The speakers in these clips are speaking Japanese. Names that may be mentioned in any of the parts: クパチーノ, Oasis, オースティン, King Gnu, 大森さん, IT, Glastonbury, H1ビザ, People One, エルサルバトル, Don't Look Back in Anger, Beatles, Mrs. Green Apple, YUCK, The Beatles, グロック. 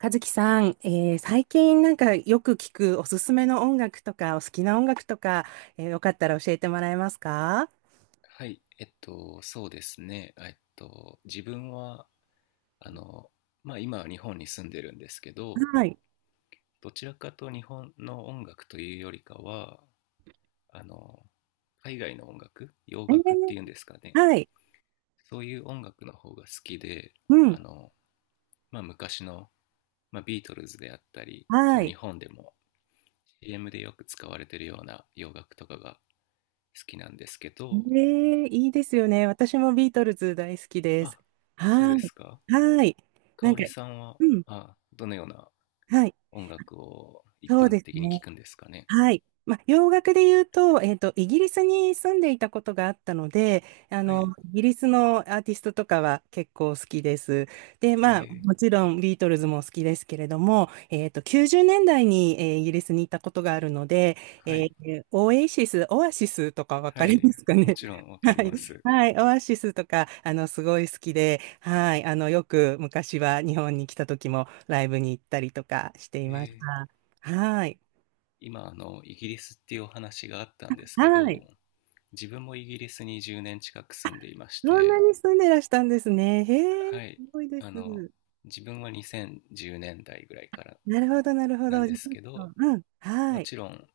和樹さん、最近なんかよく聞くおすすめの音楽とか、お好きな音楽とか、よかったら教えてもらえますか？はい、そうですね。自分は、あの、まあ今は日本に住んでるんですけど、はい。どちらかと日本の音楽というよりかは、あの、海外の音楽、洋え楽ってーいうんですかね。はい。そういう音楽の方が好きで、うん。あの、まあ昔の、まあ、ビートルズであったり、こはう日い。本でも CM でよく使われてるような洋楽とかが好きなんですけど、いいですよね。私もビートルズ大好きです。あ、そうはでい。すか。はい。な香んか、織さんは、うん。あ、どのようなはい。音楽を一そう般です的に聞ね。くんですかね。はい。まあ、洋楽で言うと、イギリスに住んでいたことがあったので、はい。イギリスのアーティストとかは結構好きです。で、まあ、えー、もちろんビートルズも好きですけれども、90年代に、イギリスに行ったことがあるので、はい。オエシス、オアシスとかわかはりい。ますかもね。ちろんわ かはりい。ます。はい。オアシスとか、すごい好きで、はい。よく昔は日本に来た時もライブに行ったりとかしていえましー、た。はい。今、イギリスっていうお話があったんですけはど、い。自分もイギリスに10年近く住んでいましそんなて、に住んでらしたんですね。へえ、すはい。ごいです。あの、自分は2010年代ぐらいからなるほど、なるほなんど。でじゃあちすょっけど、と、うん、はもい、ちろん、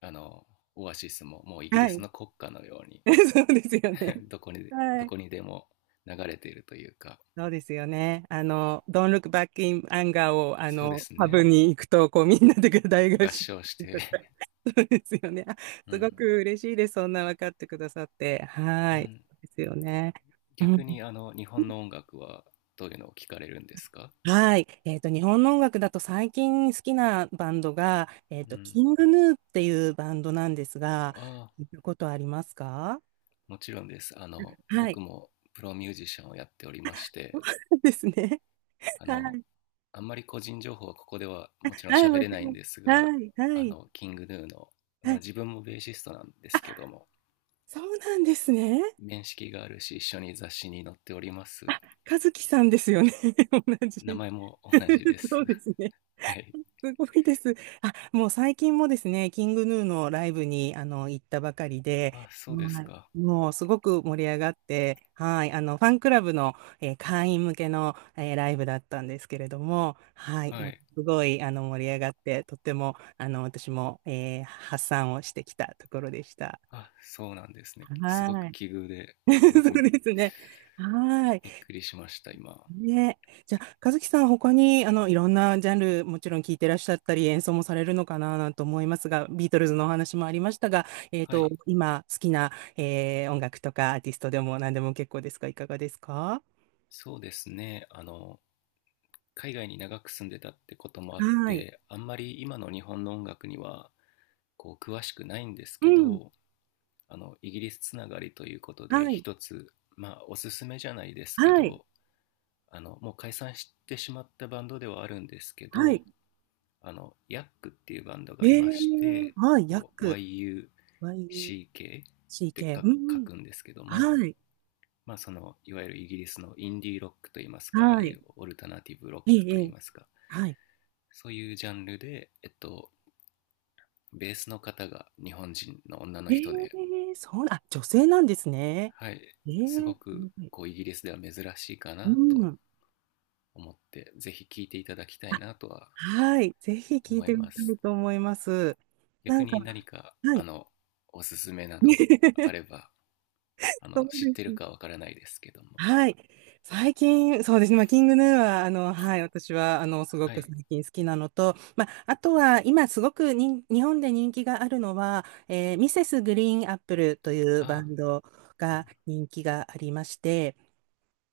あの、オアシスももうイギはリスい。の国歌のように そうですよね。どはい。こにでも流れているというか、そうですよね。Don't Look Back in Anger を、そうですパブね。に行くと、こう、みんなで 大合唱合し唱したりとか。て そうですよね。あ、 うすごん。く嬉しいです。そんな分かってくださって。はうい。ん、そうですよね。うん。逆にあの日本の音楽はどういうのを聞かれるんですか。はい。日本の音楽だと最近好きなバンドが、うん、キングヌーっていうバンドなんですが、ああ、聞いたことありますか？もちろんです。あの、は僕い。もプロミュージシャンをやっておりま しそうて、なんですね。あはの、い。あんまり個人情報はここではもちろんはい、喋もれちないろんん。ですが、はい、はい、キングヌーの、まはあい。自分もベーシストなんであ、すけども、そうなんですね。面識があるし、一緒に雑誌に載っております。あ、和樹さんですよね。同名じ。前も同じで そうす。ですね。はい。すごいです。あ、もう最近もですね、キングヌーのライブに行ったばかりで、あ、そうですはか。い、もうすごく盛り上がって、はい、あのファンクラブの、会員向けの、ライブだったんですけれども、はい、はもうい。すごいあの盛り上がって、とってもあの私も、発散をしてきたところでした。あ、そうなんですね。すごはくい、奇遇で、すそごくうですね。はい。びっくりしました、今。ね。じゃあ、和樹さん、他に、いろんなジャンル、もちろん聞いてらっしゃったり、演奏もされるのかな、なんて思いますが、ビートルズのお話もありましたが、はい。今、好きな、音楽とか、アーティストでも何でも結構ですが、いかがですか？そうですね。海外に長く住んでたってこともあっはい。て、あんまり今の日本の音楽には、こう、詳しくないんですうけん。ど、イギリスつながりということで、はい。一つ、まあ、おすすめじゃないですけはい。ど、もう解散してしまったバンドではあるんですけはど、い。ヤックっていうバンドえがいまして、ー、YUCK っはい。ヤック。て YUCK。う書んうん。くんですけども、はい。まあそのいわゆるイギリスのインディーロックといいますか、ああはいい。うオルタナティブロッえクえ、とえいいえ、ますか、はい。そういうジャンルで、えっと、ベースの方が日本人の女のえ人で、ー、そうな、あ、女性なんですね。はい、えすー、ごくはい、こうイギリスでは珍しいかうなとん。思って、ぜひ聴いていただきたいなとははい、ぜひ聞い思いてみまたす。いと思います。な逆んか、に何かはあい。のおすすめなどあれ ば、あその、う知っでてするね。かわからないですけども。はい。最近、そうですね。まあ、キングヌーは、はい、私は、すごはくい。最近好きなのと、まあ、あとは、今、すごくに、日本で人気があるのは、ミセスグリーンアップルというバあ、ンドが人気がありまして、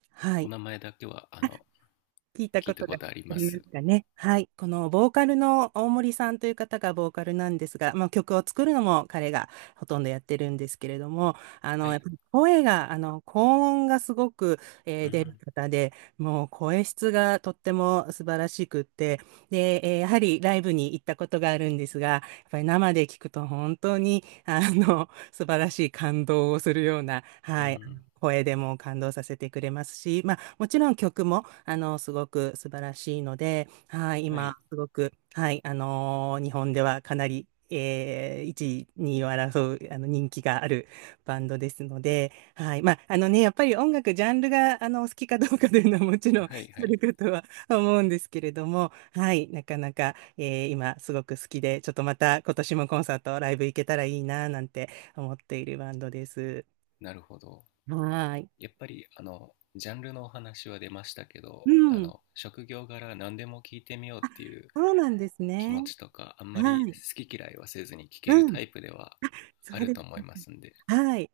はおい。名前だけはあの聞いた聞こいとたこがとありあまりますす。かね。はい。このボーカルの大森さんという方がボーカルなんですが、まあ、曲を作るのも彼がほとんどやってるんですけれども、はやっい。ぱり声が、高音がすごく、う出るん方で、もう声質がとっても素晴らしくって、で、やはりライブに行ったことがあるんですが、やっぱり生で聞くと本当に、素晴らしい感動をするような、うはい。ん。声でも感動させてくれますし、まあ、もちろん曲も、すごく素晴らしいので、はい、は今、い。すごく、はい、日本ではかなり、1位、2位を争う、人気があるバンドですので、はい、まあ、あのね、やっぱり音楽、ジャンルが、お好きかどうかというのはもちろん あはいはるい。かとは思うんですけれども、はい、なかなか、今、すごく好きで、ちょっとまた、今年もコンサート、ライブ行けたらいいな、なんて思っているバンドです。なるほど。はい。やっぱり、あの、ジャンルのお話は出ましたけど、うあん。の、職業柄何でも聞いてみようっていうそうなんです気ね。持ちとか、あんまりはい。好き嫌いはせずに聞けうるタん。イプではそあうるです。と思いますんで。はい。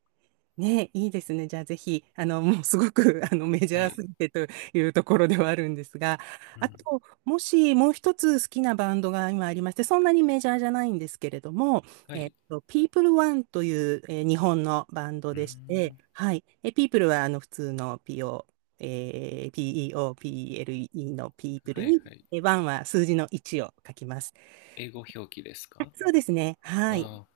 ね、いいですね。じゃあぜひ、もうすごく、メジはャーい。すぎてというところではあるんですが、うあん。と、もしもう一つ好きなバンドが今ありまして、そんなにメジャーじゃないんですけれども、はい。People One という、日本のバンドうーでして、ん。はい。え、People は、普通の PO、えー PEOPLE の People はいに、はい。え、1は数字の1を書きます。英語表記ですか。そうですね。はい。ああ、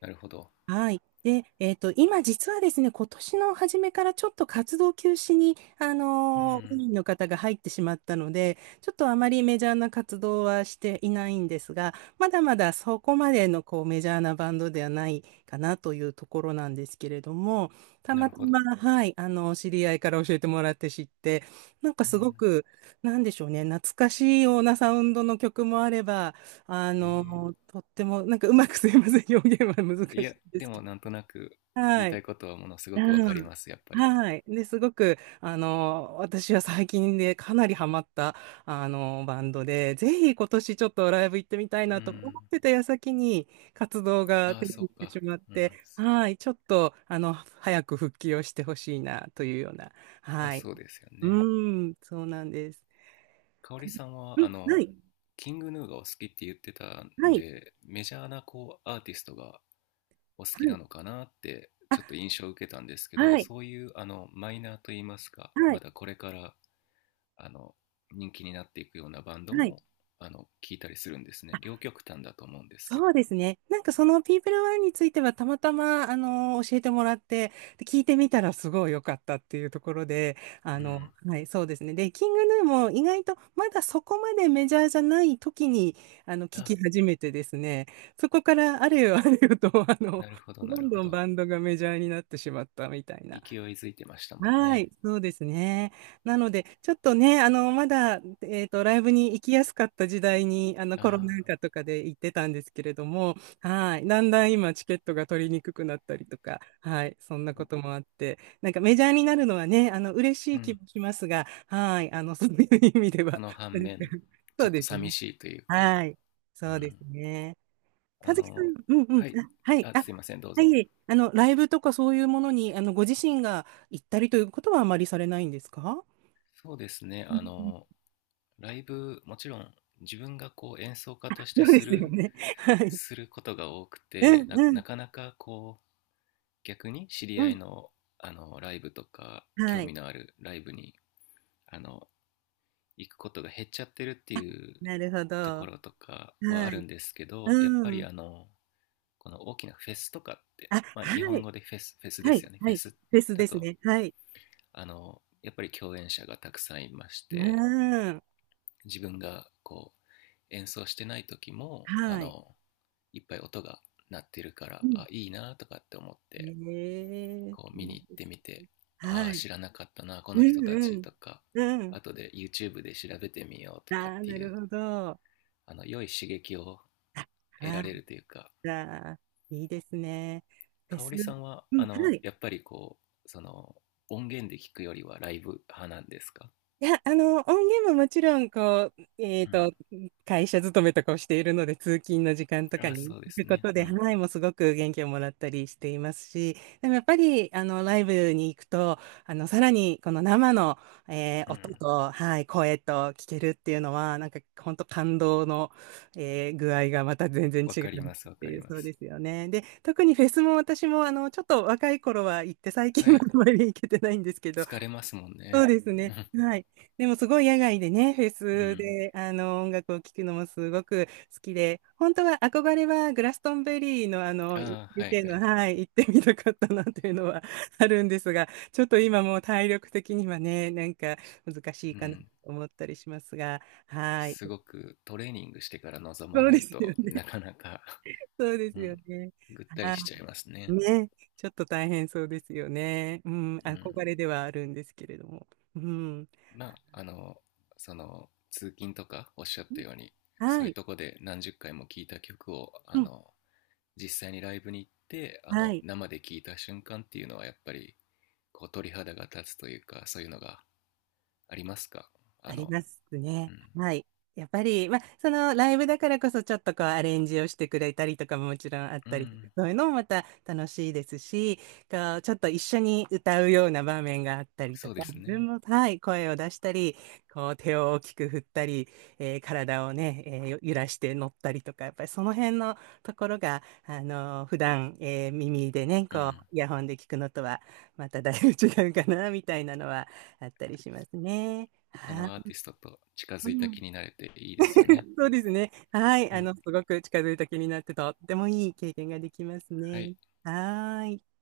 なるほど。はい。で、今実はですね、今年の初めからちょっと活動休止に、う委ん。員の方が入ってしまったので、ちょっとあまりメジャーな活動はしていないんですが、まだまだそこまでのこうメジャーなバンドではないかなというところなんですけれども、たなまるたほま、ど。はい、知り合いから教えてもらって知って、なんかうすごん。く、なんでしょうね、懐かしいようなサウンドの曲もあれば、えとっても、なんかうまくすいません、表現は難え。いしいや、んでですけもど。なんとなく言いはたいい。ことはものすごくわうかりん。ます、やっぱり。はい。で、すごく、私は最近でかなりハマった、バンドで、ぜひ今年ちょっとライブ行ってみたいうなと思っん。てた矢先に活動があ停あ、止そうしてしか。まっうて、ん。はい。ちょっと、早く復帰をしてほしいな、というような。まあはい。そうですようね。ん、そうなんです。香織さんうは、あん、はの、い。キングヌーがお好きって言ってたんはい。で、メジャーなこうアーティストがお好はきない。のかなってちょっと印象を受けたんですけど、はい。そういうあのマイナーといいますか、はまい。だこれから、あの、人気になっていくようなバンドはい。もあの聞いたりするんですね。両極端だと思うんですけど。そうですね。なんかそのピープルワンについてはたまたま、教えてもらって、で聞いてみたらすごい良かったっていうところで、うん。はい、そうですね。で、キングヌーも意外とまだそこまでメジャーじゃない時に、聞あ、き始めてですね、そこからあれよあれよと、なるほどなどるんほどんど。バンドがメジャーになってしまったみたいな。勢いづいてましたもんはね。い、そうですね。なので、ちょっとね、まだ、ライブに行きやすかった時代に、あコロナあ、禍とかで行ってたんですけれども、はい、だんだん今、チケットが取りにくくなったりとか、はい、そんなこともあって、なんかメジャーになるのはね、嬉しうい気ん。もしますが、はい、そういう意味でそは、のな反んか、面、そちょうっとです寂ね。しいというか、はい、うそうですん。ね。あ和樹さの、ん、うんうん、はあ、い。はい、あ、あ、すいません、どうはぞ。い、ライブとかそういうものに、ご自身が行ったりということはあまりされないんですか？そうですね、うあんうん、の、ライブ、もちろん自分がこう演奏家としそてうですすよる、ね。はい。することが多くうて、んうなかん、なかこう、逆に知りう合いん。の、あの、ライブとか、は興味い。のあるライブに、あの、行くことが減っちゃってるっていうなるほとこど。ろとかはあはるい。んですけど、やっうぱりん。あの、この大きなフェスとかって、あ、まあ、日は本い。語でフェスではすい。よね、フはェい。スフェスだですと、ね。はい。あのやっぱり共演者がたくさんいましうて、ん。自分がこう演奏してない時もあはい。のいっぱい音が鳴ってるから、うん。あ、いいなとかって思っえて、え、こうい見にい行っでてすね。みて、はあ、い。知らなかったなこうの人たち、んうん。とかうん。後で YouTube で調べてみようとかっああ、てないるう、ほど。あ、あの、良い刺激を得はられるというか。い。ああ、いいですね。フェ香ス、織さんは、うん、あはの、い。やっぱりこう、その、音源で聞くよりはライブ派なんですか。いや、音源ももちろん、こう、うん。会社勤めとかをしているので、通勤の時間とかあ、にそうで聞すくこね。とうで、ん。はい、もうすごく元気をもらったりしていますし、でもやっぱり、ライブに行くと、さらに、この生の、う音ん。と、はい、声と聞けるっていうのは、なんか、本当感動の、具合がまた全然わ違うかりっます、わてかいりう、まそうす。ですよね。で、特にフェスも私も、ちょっと若い頃は行って、最近ははあい。んまり行けてないんですけど、疲れますもんそうね。ですね。はい。でもすごい野外でね、フェうスん。で、音楽を聴くのもすごく好きで、本当は憧れはグラストンベリーのあの、ああー、はい UK はの、い。はい、行ってみたかったなっていうのはあるんですが、ちょっと今もう体力的にはね、なんか難しいうかなとん。思ったりしますが、はい。すごくトレーニングしてから臨まそうなでいすよとね。なかなか、 そうでうすよん、ね。ぐったりあ、しちゃいますね。ね。ちょっと大変そうですよね。うん、うん。憧れではあるんですけれども。うん。まあ、あの、その、通勤とかおっしゃったように、そはういうい。とこで何十回も聴いた曲を、うあん、の、実際にライブに行ってあはのい。生で聴いた瞬間っていうのはやっぱりこう鳥肌が立つというか、そういうのがありますか、あありの。ますうね。ん、はい。やっぱり、まあ、そのライブだからこそちょっとこうアレンジをしてくれたりとかももちろんあっうたりとか、ん、そういうのもまた楽しいですし、こうちょっと一緒に歌うような場面があったりとそうか、で自す分ね。も、はい、声を出したり、こう手を大きく振ったり、体をね、揺らして乗ったりとか、やっぱりその辺のところが、あの普段、耳でね、うこうん。イヤホンで聞くのとはまただいぶ違うかな、みたいなのはあったりしますね。そはのアーい。ティストと近うづいたん、気になれていいですよね。そうですね。はい。うん。すごく近づいた気になって、とってもいい経験ができますはね。い。はーい。